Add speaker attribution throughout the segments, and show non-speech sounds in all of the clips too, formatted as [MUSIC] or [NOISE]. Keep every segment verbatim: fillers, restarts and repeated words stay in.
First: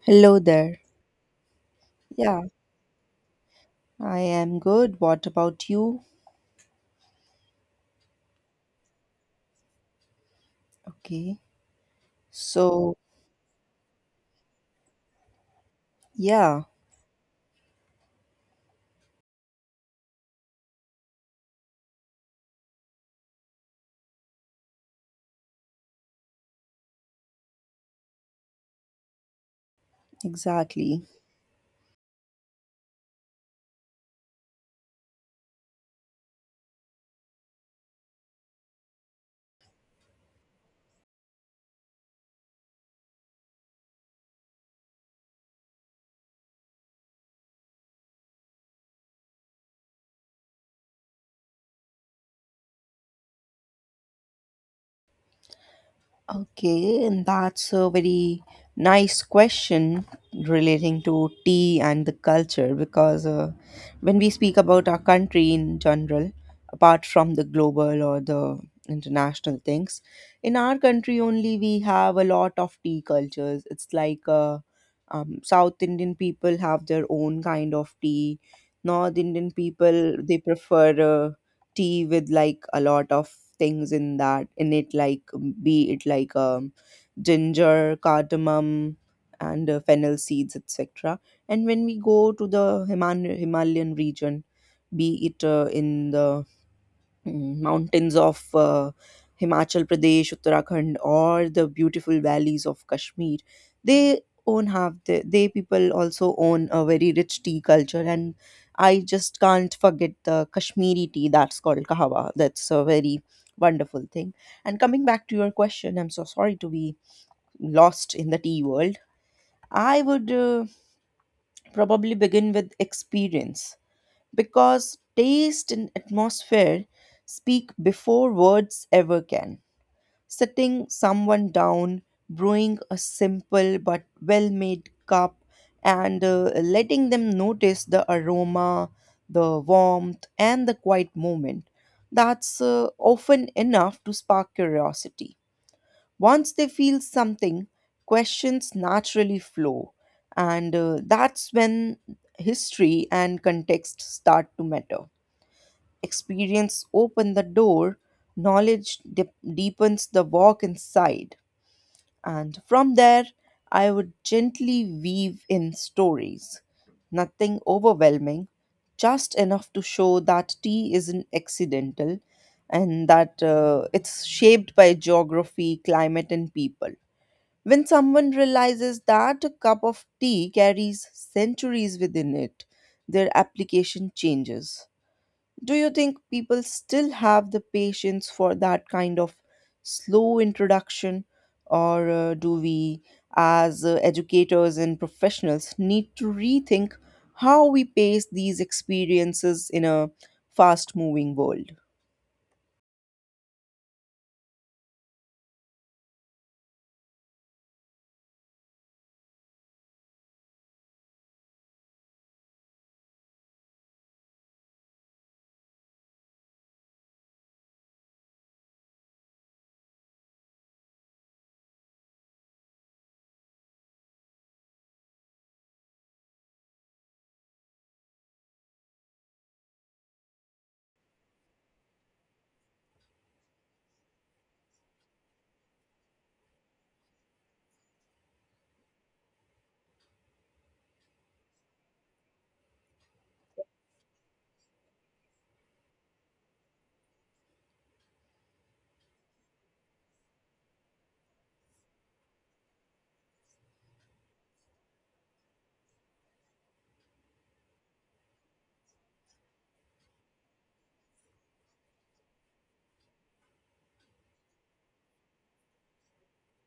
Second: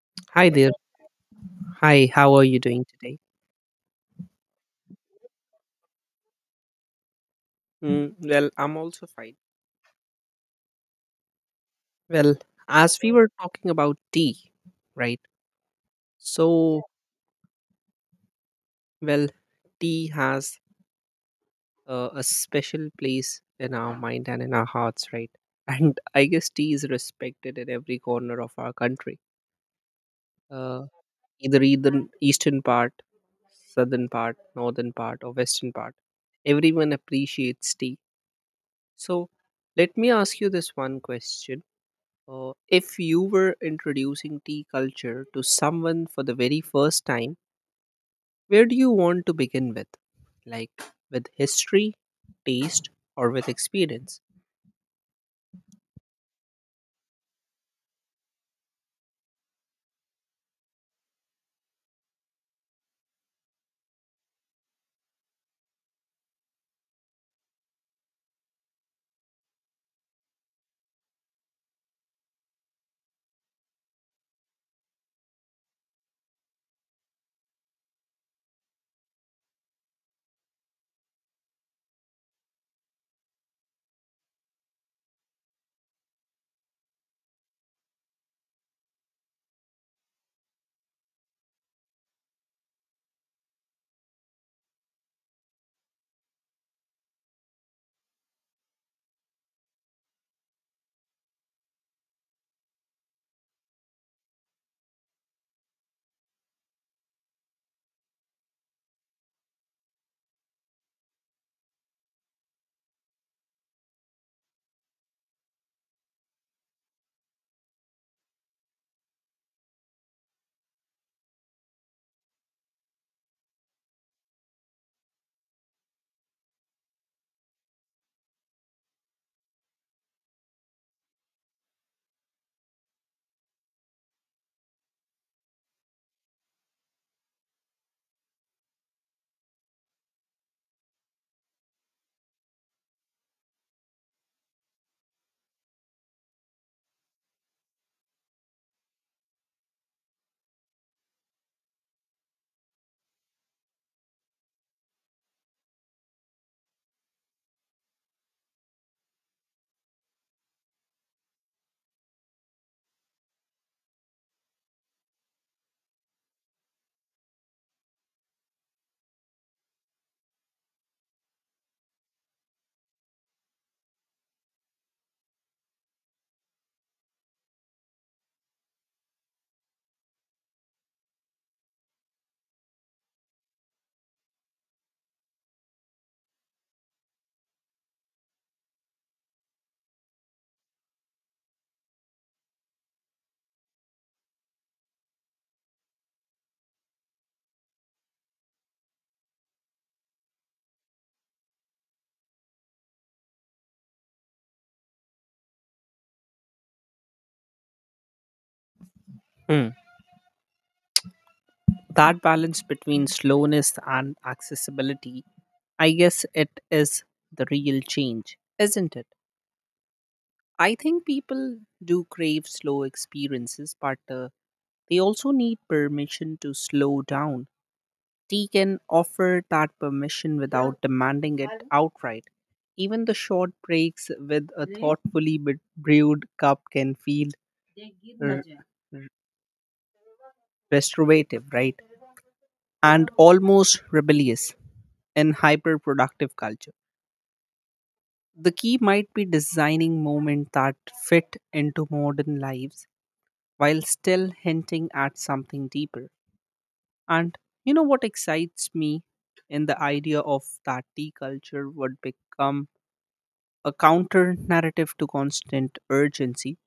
Speaker 1: Hello
Speaker 2: Hi there.
Speaker 1: there.
Speaker 2: Hi, how
Speaker 1: Yeah,
Speaker 2: are you doing today?
Speaker 1: I am good. What about you?
Speaker 2: Mm, well, I'm also fine.
Speaker 1: Okay.
Speaker 2: Well,
Speaker 1: So,
Speaker 2: as we were talking about tea, right?
Speaker 1: yeah,
Speaker 2: So, well, tea has uh, a special place in our mind and in our hearts, right? [LAUGHS] And I guess tea is respected in every corner of our country, uh,
Speaker 1: exactly.
Speaker 2: either either eastern part, southern part, northern part, or western part. Everyone appreciates tea. So, let me ask you this one question Uh, If you were introducing tea culture to someone for the very first time, where do you want to begin with? Like with history, taste, or with experience?
Speaker 1: Okay, and that's a very nice question relating to tea and the culture because uh, when we speak about our country in general, apart from the global or the international things, in our country only we have a lot of tea cultures. It's like uh, um, South Indian people have their own kind of tea. North Indian people they prefer uh, tea with like a lot of things in that in it like be it like um, ginger, cardamom, and uh, fennel seeds, etc. And when we go to the Himan- himalayan region, be it uh, in the mm, mountains of uh, Himachal Pradesh, Uttarakhand, or the beautiful valleys of Kashmir. They own have the, they people also own a very rich tea culture, and I just can't forget the Kashmiri tea that's called kahawa. That's a very wonderful thing. And coming back to your question, I'm so sorry to be lost in the tea world. I would uh, probably begin with experience, because taste and atmosphere speak before words ever can. Sitting someone down, brewing a simple but well made cup, and uh, letting them notice the aroma, the warmth, and the quiet moment. That's uh, often enough to spark curiosity. Once they feel something, questions naturally flow, and uh, that's when history and context start to matter. Experience open the door, knowledge dip- deepens the walk inside, and from there I would gently weave in stories, nothing overwhelming, just enough to show that tea isn't accidental, and that uh, it's shaped by geography, climate, and people. When someone realizes that a cup of tea carries centuries within it, their application changes. Do you think people still have the patience for that kind of slow introduction, or uh, do we, as uh, educators and professionals, need to rethink how we pace these experiences in a fast moving world?
Speaker 2: Hmm. That balance between slowness and accessibility, I guess it is the real change, isn't it? I think people do crave slow experiences, but uh, they also need permission to slow down. Tea can offer that permission without demanding it outright. Even the short breaks with a thoughtfully be- brewed cup can feel r- r- restorative, right? And almost rebellious in hyper-productive culture. The key might be designing moments that fit into modern lives while still hinting at something deeper. And you know what excites me in the idea of that tea culture would become a counter narrative to constant urgency.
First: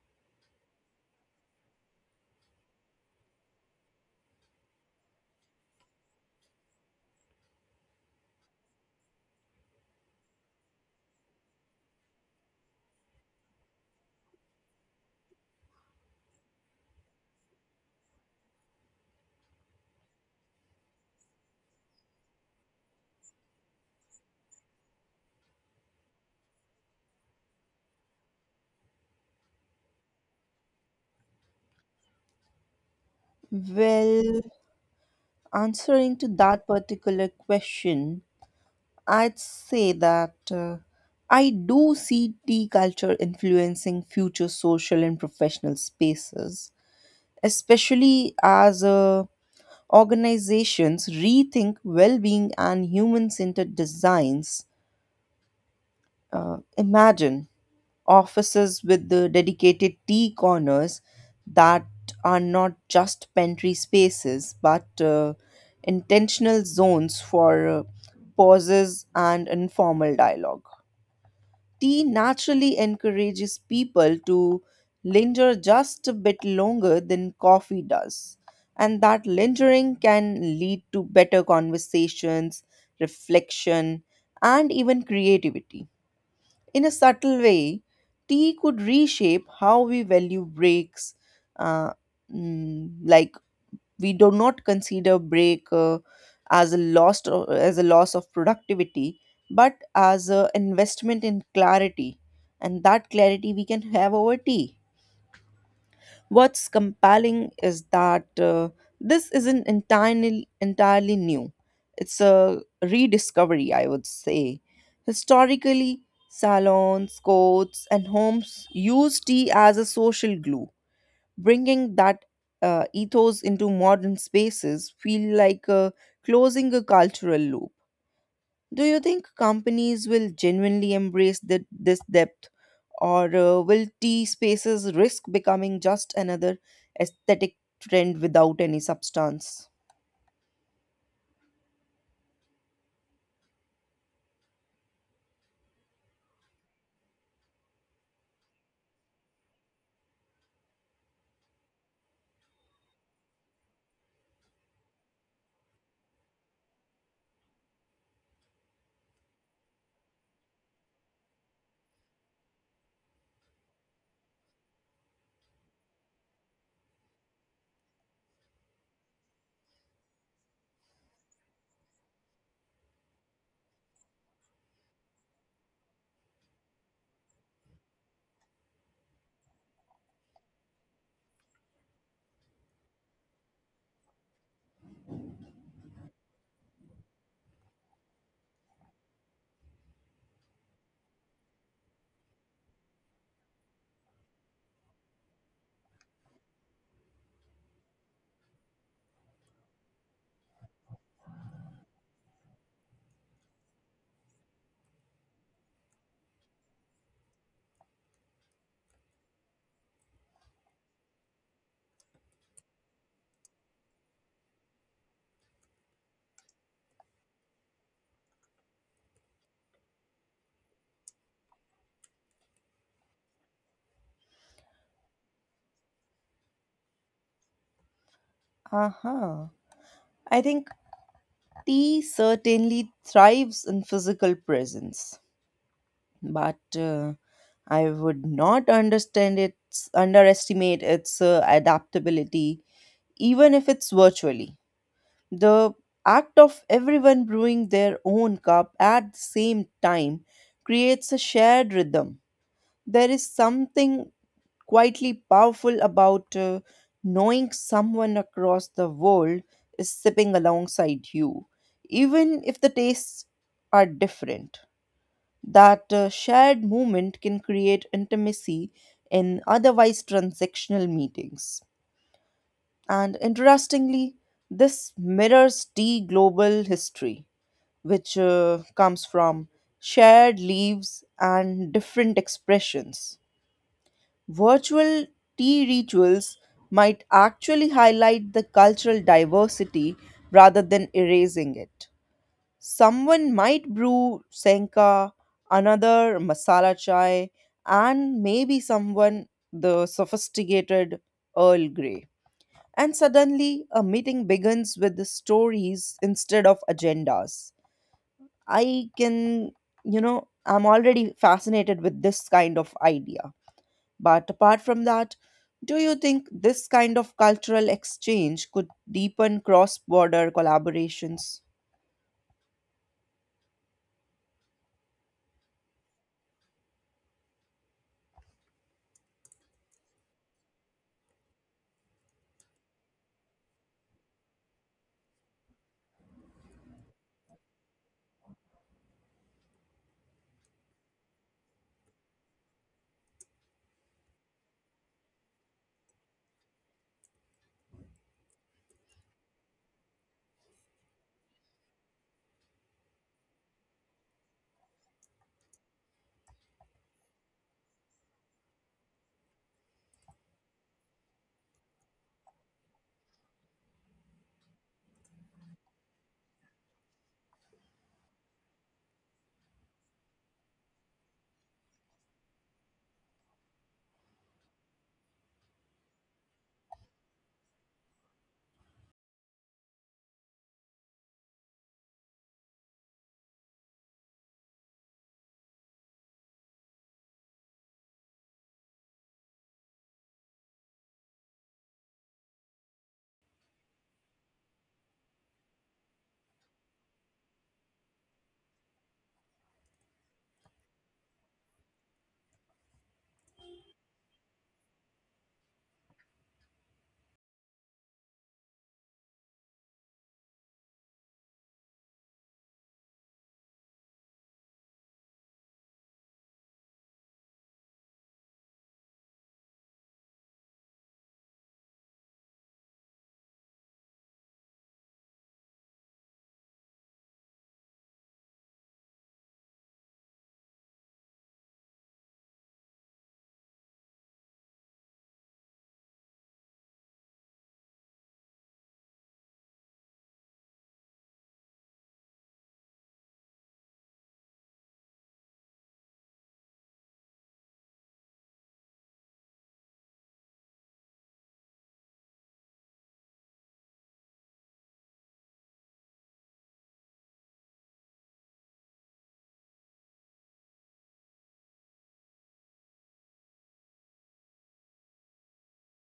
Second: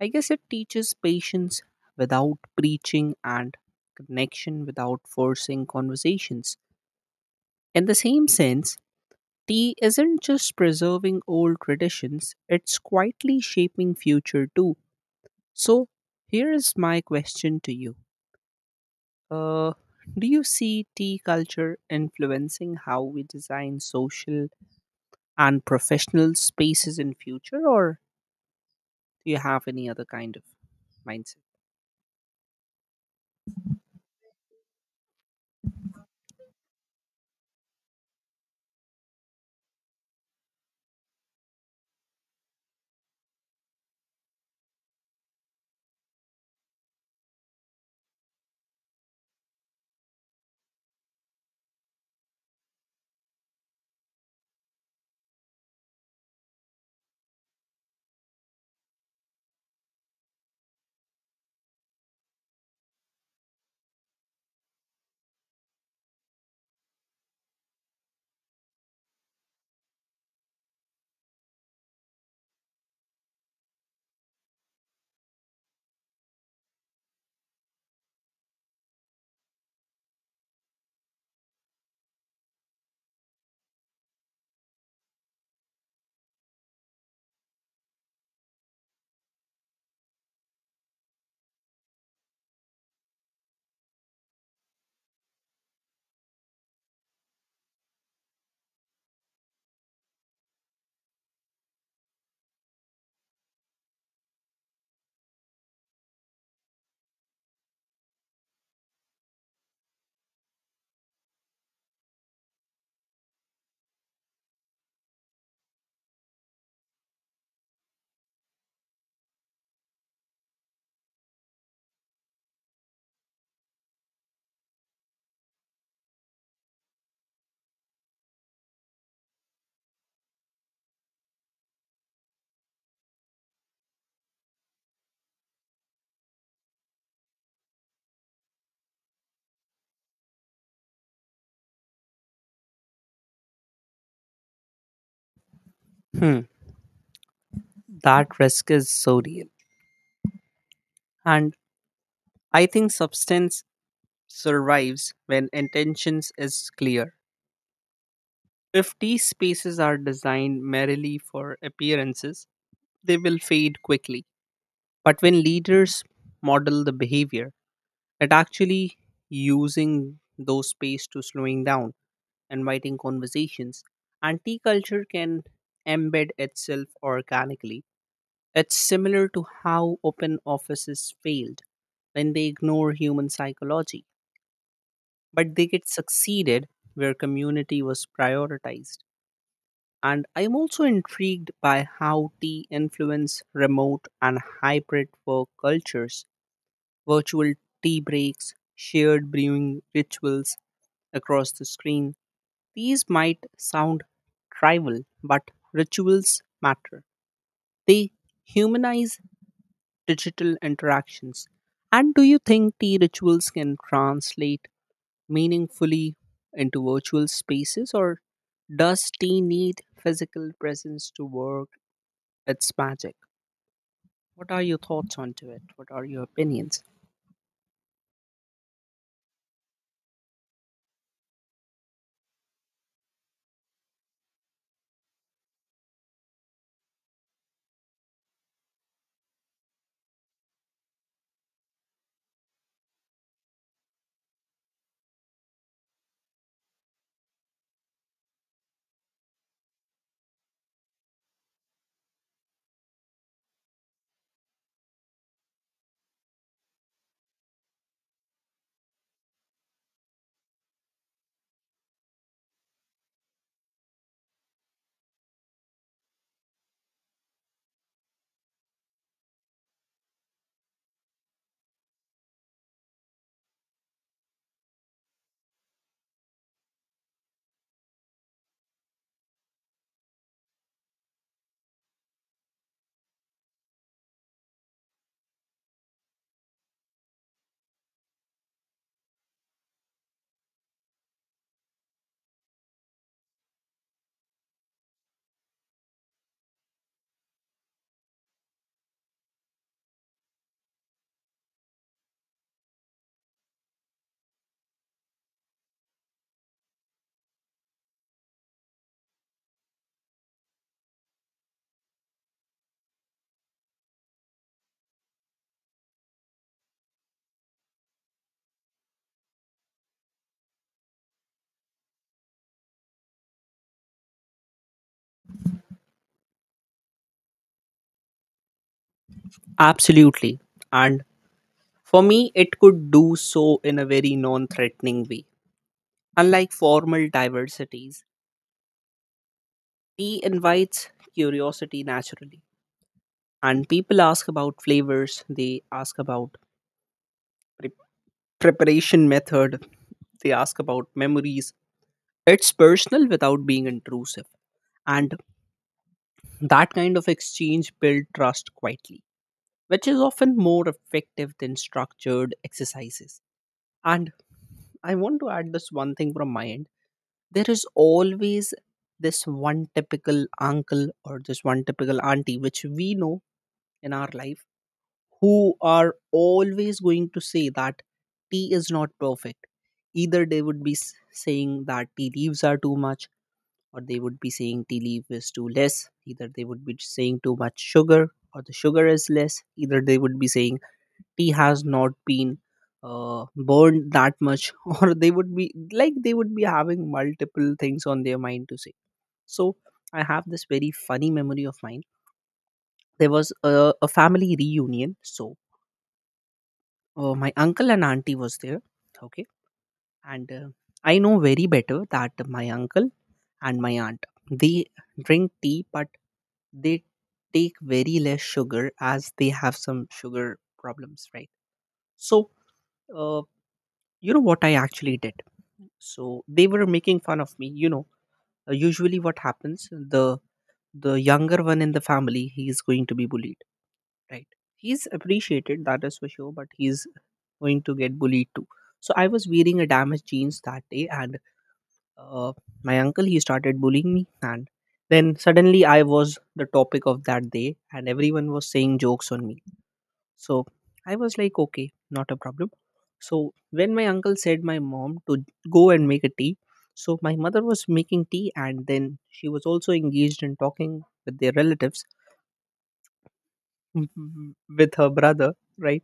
Speaker 2: I guess it teaches patience without preaching and connection without forcing conversations. In the same sense, tea isn't just preserving old traditions, it's quietly shaping future too. So, here is my question to you Uh, do you see tea culture influencing how we design social and professional spaces in future, or do you have any other kind of mindset?
Speaker 1: Well, answering to that particular question, I'd say that uh, I do see tea culture influencing future social and professional spaces, especially as uh, organizations rethink well-being and human-centered designs. Uh, imagine offices with the dedicated tea corners that are not just pantry spaces but uh, intentional zones for uh, pauses and informal dialogue. Tea naturally encourages people to linger just a bit longer than coffee does. And that lingering can lead to better conversations, reflection, and even creativity. In a subtle way, tea could reshape how we value breaks. uh, mm, like, we do not consider break uh, as a loss, or as a loss of productivity, but as an investment in clarity, and that clarity we can have over tea. What's compelling is that uh, this isn't entirely entirely new. It's a rediscovery, I would say. Historically, salons, courts, and homes used tea as a social glue. Bringing that uh, ethos into modern spaces feel like uh, closing a cultural loop. Do you think companies will genuinely embrace thi- this depth, or uh, will tea spaces risk becoming just another aesthetic trend without any substance?
Speaker 2: Hmm, that risk is so real, and I think substance survives when intentions is clear. If tea spaces are designed merely for appearances, they will fade quickly. But when leaders model the behavior, it actually using those space to slowing down, inviting conversations, and tea culture can embed itself organically. It's similar to how open offices failed when they ignore human psychology, but they get succeeded where community was prioritized. And I'm also intrigued by how tea influence remote and hybrid work cultures, virtual tea breaks, shared brewing rituals, across the screen. These might sound trivial, but rituals matter. They humanize digital interactions. And do you think tea rituals can translate meaningfully into virtual spaces, or does tea need physical presence to work its magic? What are your thoughts onto it? What are your opinions?
Speaker 1: Uh-huh. I think tea certainly thrives in physical presence, but uh, I would not understand its underestimate its uh, adaptability, even if it's virtually. The act of everyone brewing their own cup at the same time creates a shared rhythm. There is something quietly powerful about uh, knowing someone across the world is sipping alongside you, even if the tastes are different. That uh, shared moment can create intimacy in otherwise transactional meetings. And interestingly, this mirrors tea global history, which uh, comes from shared leaves and different expressions. Virtual tea rituals might actually highlight the cultural diversity rather than erasing it. Someone might brew senka, another masala chai, and maybe someone the sophisticated Earl Grey. And suddenly, a meeting begins with the stories instead of agendas. I can, you know, I'm already fascinated with this kind of idea. But apart from that, do you think this kind of cultural exchange could deepen cross border collaborations?
Speaker 2: Absolutely. And for me, it could do so in a very non threatening way. Unlike formal diversities, tea invites curiosity naturally. And people ask about flavors, they ask about pre- preparation method, they ask about memories. It's personal without being intrusive. And that kind of exchange builds trust quietly, which is often more effective than structured exercises. And I want to add this one thing from my end. There is always this one typical uncle or this one typical auntie which we know in our life who are always going to say that tea is not perfect. Either they would be s- saying that tea leaves are too much, or they would be saying tea leaf is too less. Either they would be saying too much sugar or the sugar is less. Either they would be saying tea has not been uh, burned that much, [LAUGHS] or they would be like they would be having multiple things on their mind to say. So I have this very funny memory of mine. There was a, a family reunion. So uh, my uncle and auntie was there. Okay. And uh, I know very better that my uncle and my aunt. They drink tea, but they take very less sugar as they have some sugar problems, right? So, uh, you know what I actually did? So they were making fun of me. You know, uh, usually what happens, the the younger one in the family, he is going to be bullied, right? He's appreciated, that is for sure, but he's going to get bullied too. So I was wearing a damaged jeans that day, and uh, my uncle he started bullying me, and then suddenly I was the topic of that day and everyone was saying jokes on me. So I was like, okay, not a problem. So when my uncle said my mom to go and make a tea, so my mother was making tea and then she was also engaged in talking with their relatives, [LAUGHS] w- with her brother, right?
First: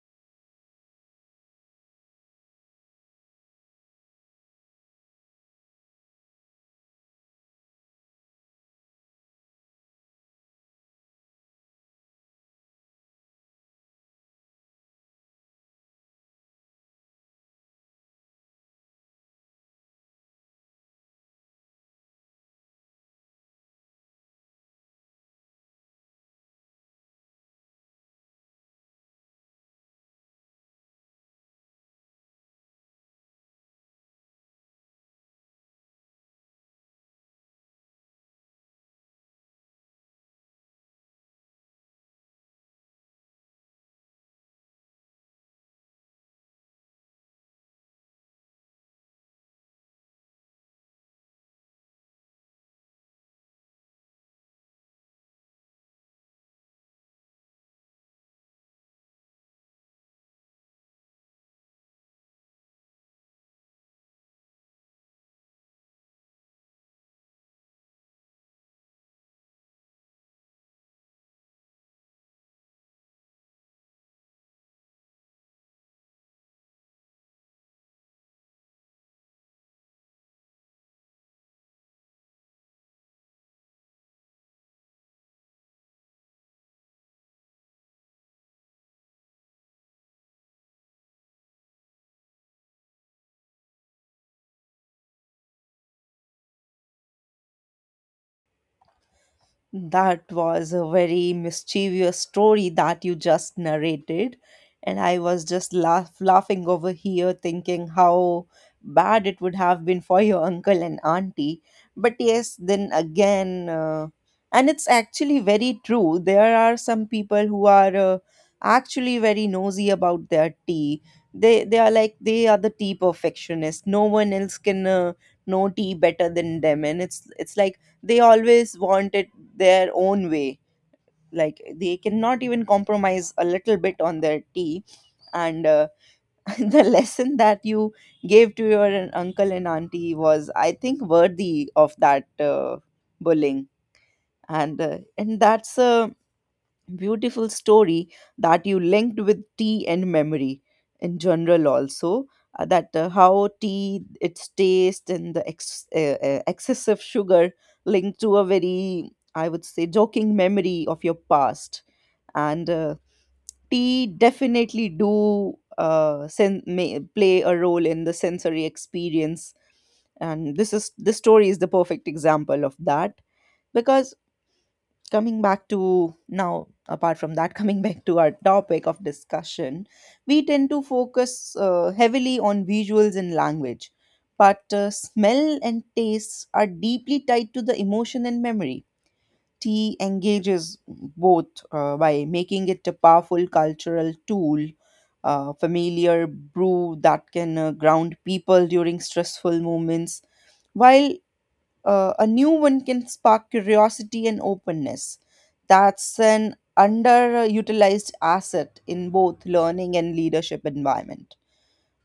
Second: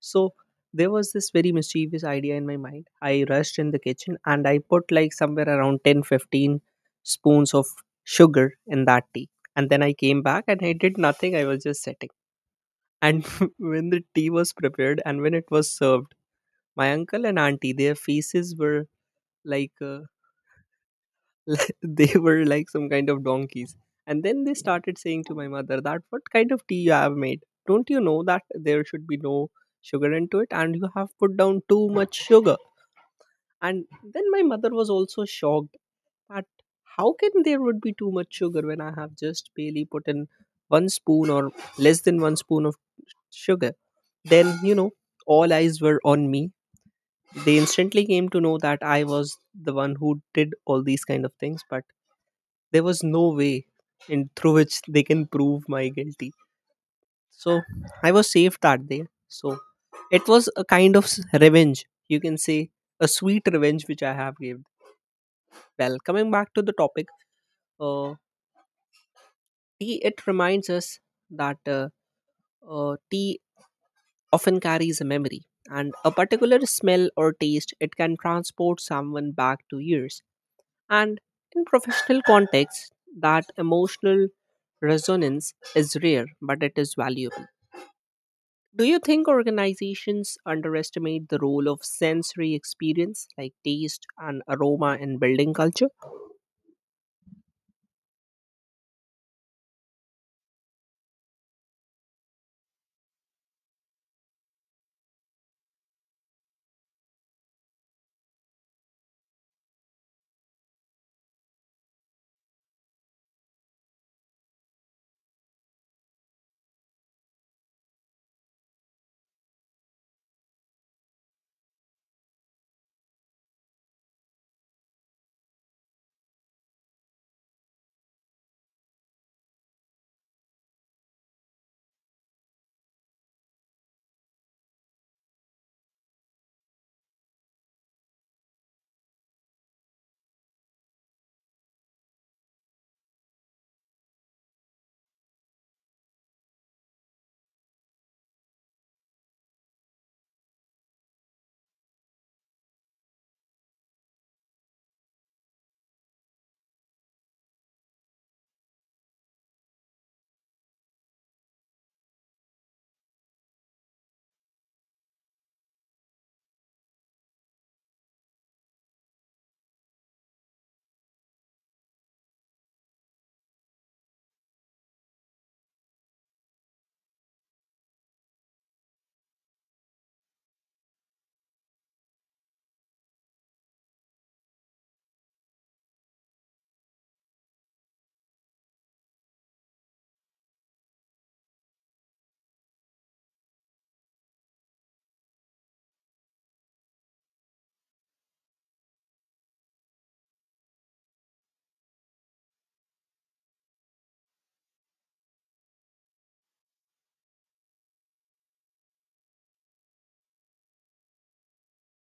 Speaker 2: So there was this very mischievous idea in my mind. I rushed in the kitchen and I put like somewhere around ten, fifteen spoons of sugar in that tea. And then I came back and I did nothing, I was just sitting. And [LAUGHS] when the tea was prepared and when it was served, my uncle and auntie, their faces were like uh, [LAUGHS] they were like some kind of donkeys. And then they started saying to my mother that what kind of tea you have made? Don't you know that there should be no sugar into it and you have put down too much sugar? And then my mother was also shocked that how can there would be too much sugar when I have just barely put in one spoon or less than one spoon of sugar? Then, you know, all eyes were on me. They instantly came to know that I was the one who did all these kind of things, but there was no way in through which they can prove my guilty. So I was safe that day. So it was a kind of s- revenge, you can say, a sweet revenge which I have given. Well, coming back to the topic, uh, tea, it reminds us that uh, uh, tea often carries a memory, and a particular smell or taste it can transport someone back to years. And in professional context, that emotional resonance is rare, but it is valuable. Do you think organizations underestimate the role of sensory experience like taste and aroma in building culture?
Speaker 1: That was a very mischievous story that you just narrated. And I was just laugh, laughing over here, thinking how bad it would have been for your uncle and auntie. But yes, then again, uh, and it's actually very true. There are some people who are uh, actually very nosy about their tea. They they are like, they are the tea perfectionists. No one else can uh, know tea better than them, and it's it's like they always want it their own way, like they cannot even compromise a little bit on their tea. And uh, [LAUGHS] the lesson that you gave to your an- uncle and auntie was, I think, worthy of that uh, bullying. And uh, and that's a beautiful story that you linked with tea and memory. In general also, uh, that uh, how tea, its taste and the ex- uh, uh, excessive sugar, linked to a very, I would say, joking memory of your past. And uh, tea definitely do uh, sen- may play a role in the sensory experience, and this is this story is the perfect example of that. Because coming back to now, apart from that, [LAUGHS] coming back to our topic of discussion, we tend to focus uh, heavily on visuals and language, but uh, smell and taste are deeply tied to the emotion and memory. Tea engages both, uh, by making it a powerful cultural tool. A familiar brew that can uh, ground people during stressful moments, while uh, a new one can spark curiosity and openness. That's an underutilized asset in both learning and leadership environment.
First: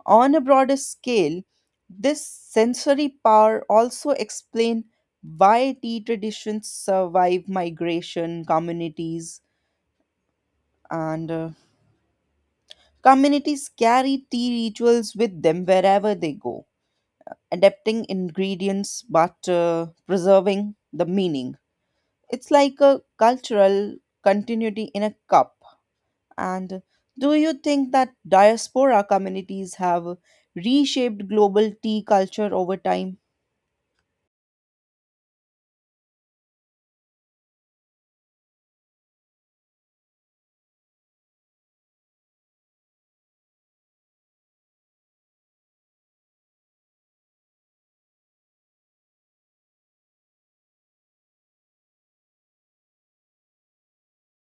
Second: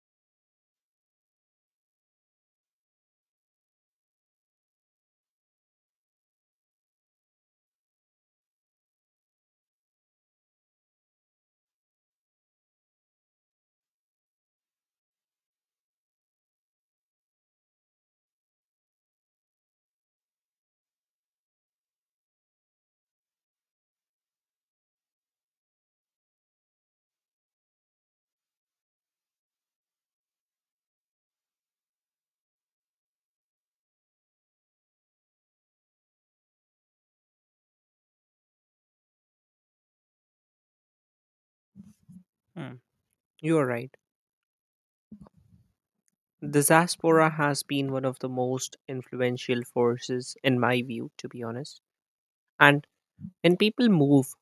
Speaker 1: On a broader scale, this sensory power also explain why tea traditions survive migration communities, and uh, communities carry tea rituals with them wherever they go, adapting ingredients but uh, preserving the meaning. It's like a cultural continuity in a cup. And do you think that diaspora communities have reshaped global tea culture over time?
Speaker 2: Hmm, you are right. The diaspora has been one of the most influential forces, in my view, to be honest. And when people move,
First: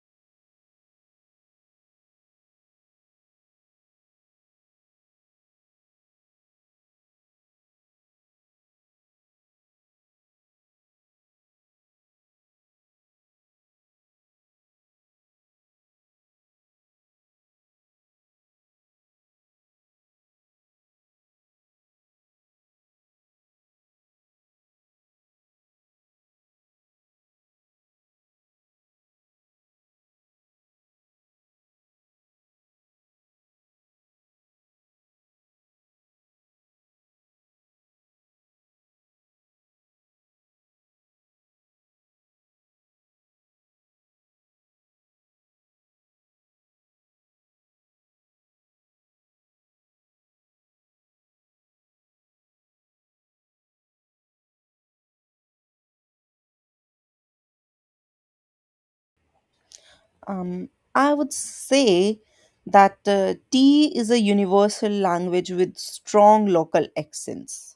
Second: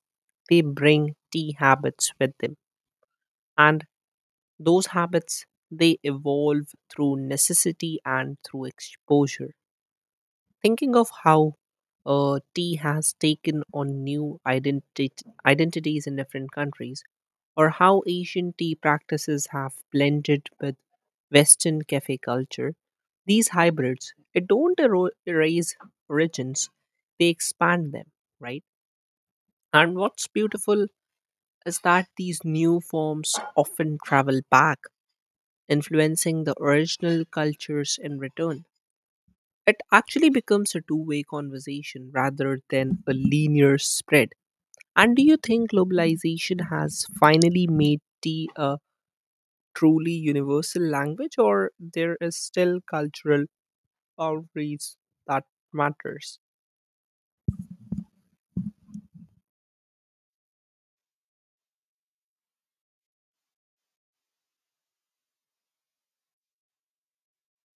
Speaker 2: they bring tea habits with them. And those habits, they evolve through necessity and through exposure, thinking of how uh, tea has taken on new identity, identities in different countries, or how Asian tea practices have blended with Western cafe culture. These hybrids, it don't ero- erase origins, they expand them, right? And what's beautiful is that these new forms often travel back, influencing the original cultures in return. It actually becomes a two way conversation rather than a linear spread. And do you think globalization has finally made tea a truly universal language, or there is still cultural boundaries that matters?
Speaker 1: Um, I would say that uh, tea is a universal language with strong local accents.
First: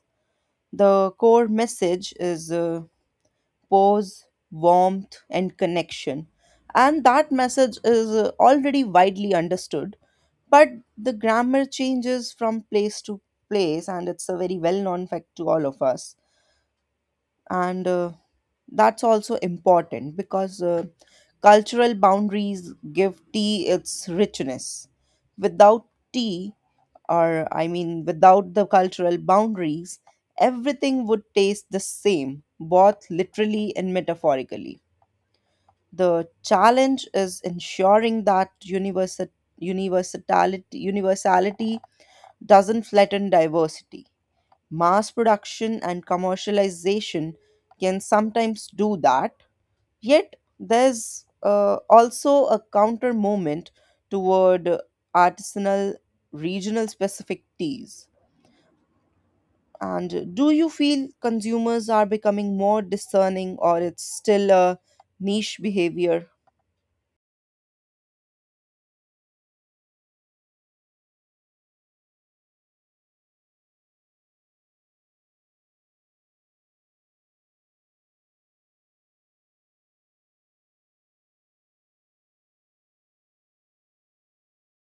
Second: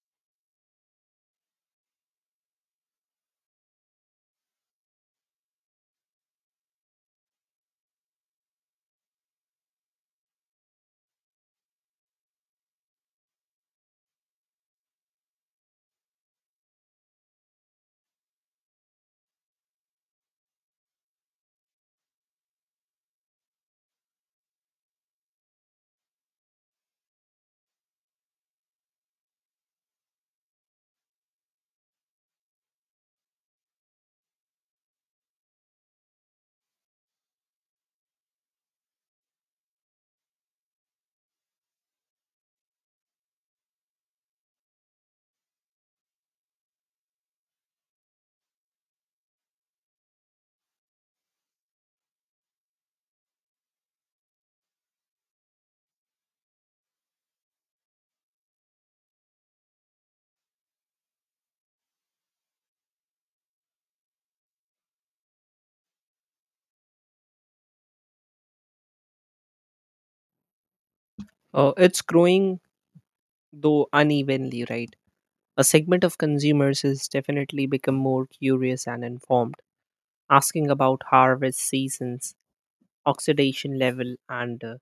Speaker 1: The core message is uh, pause, warmth, and connection. And that message is uh, already widely understood, but the grammar changes from place to place, and it's a very well known fact to all of us. And uh, that's also important because uh, cultural boundaries give tea its richness. Without tea, or I mean without the cultural boundaries, everything would taste the same, both literally and metaphorically. The challenge is ensuring that universal universality universality doesn't flatten diversity. Mass production and commercialization can sometimes do that. Yet, there's uh, also a counter movement toward artisanal, regional specific teas. And do you feel consumers are becoming more discerning, or it's still a niche behavior?
Speaker 2: Uh, it's growing though unevenly, right? A segment of consumers has definitely become more curious and informed, asking about harvest seasons, oxidation level, and uh,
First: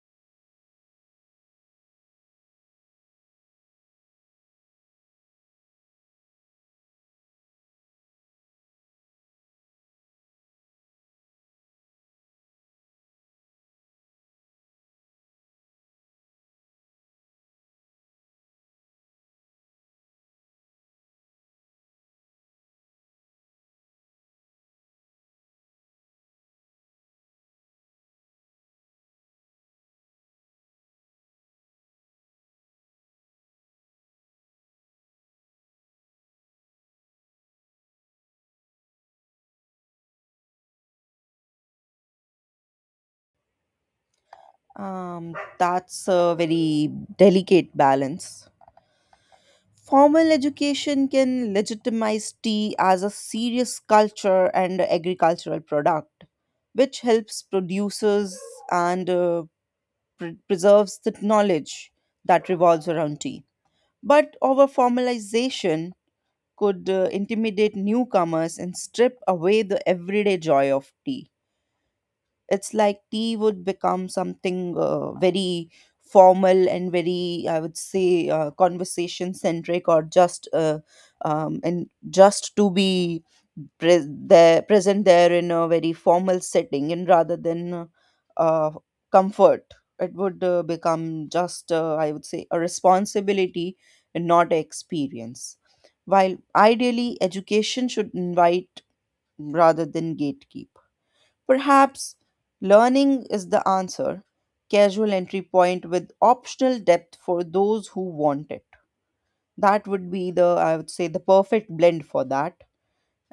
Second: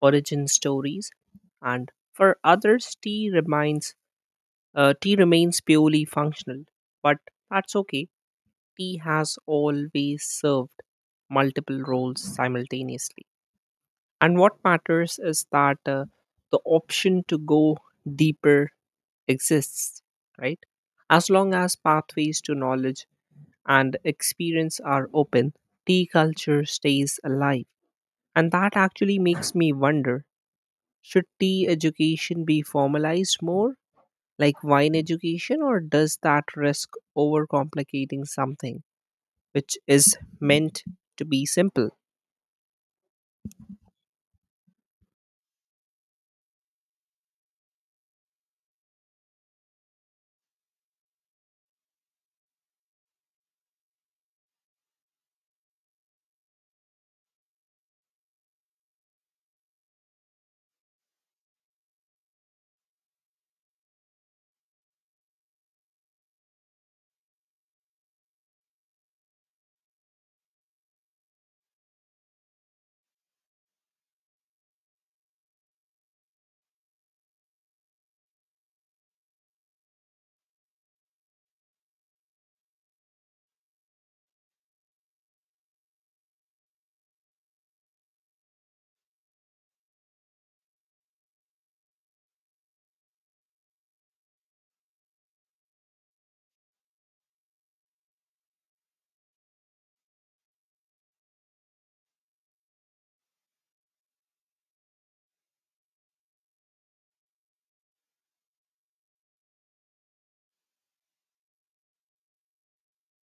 Speaker 2: origin stories. And for others, tea remains uh, tea remains purely functional, but that's okay. Tea has always served multiple roles simultaneously, and what matters is that uh, the option to go deeper exists, right? As long as pathways to knowledge and experience are open, tea culture stays alive. And that actually makes me wonder. Should tea education be formalized more, like wine education, or does that risk overcomplicating something which is meant to be simple?
Speaker 1: Um, that's a very delicate balance. Formal education can legitimize tea as a serious culture and agricultural product, which helps producers and uh, pre- preserves the knowledge that revolves around tea. But over formalization could uh, intimidate newcomers and strip away the everyday joy of tea. It's like tea would become something uh, very formal and very, I would say, uh, conversation centric, or just uh, um, and just to be pre- there, present there in a very formal setting, and rather than uh, comfort, it would uh, become just, uh, I would say, a responsibility and not an experience, while ideally education should invite rather than gatekeep. Perhaps learning is the answer. Casual entry point with optional depth for those who want it. That would be the, I would say, the perfect blend for that.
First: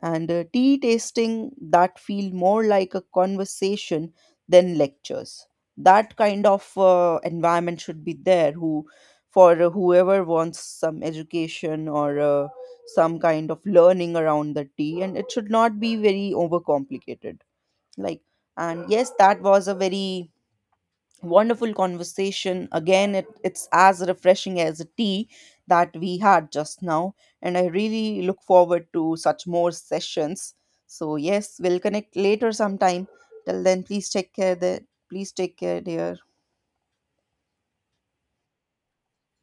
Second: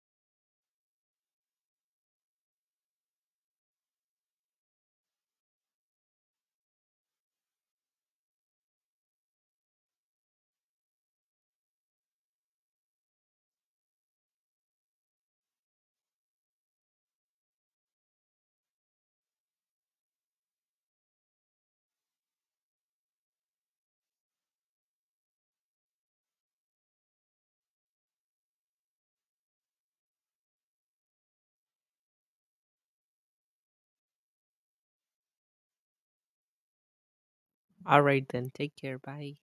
Speaker 1: And uh, tea tasting that feel more like a conversation than lectures. That kind of uh, environment should be there. Who, for whoever wants some education or uh, some kind of learning around the tea, and it should not be very overcomplicated, like. And yes, that was a very wonderful conversation again. It, it's as refreshing as a tea that we had just now, and I really look forward to such more sessions. So yes, we'll connect later sometime. Till then, please take care there. Please take care, dear.
Speaker 2: All right, then, take care. Bye.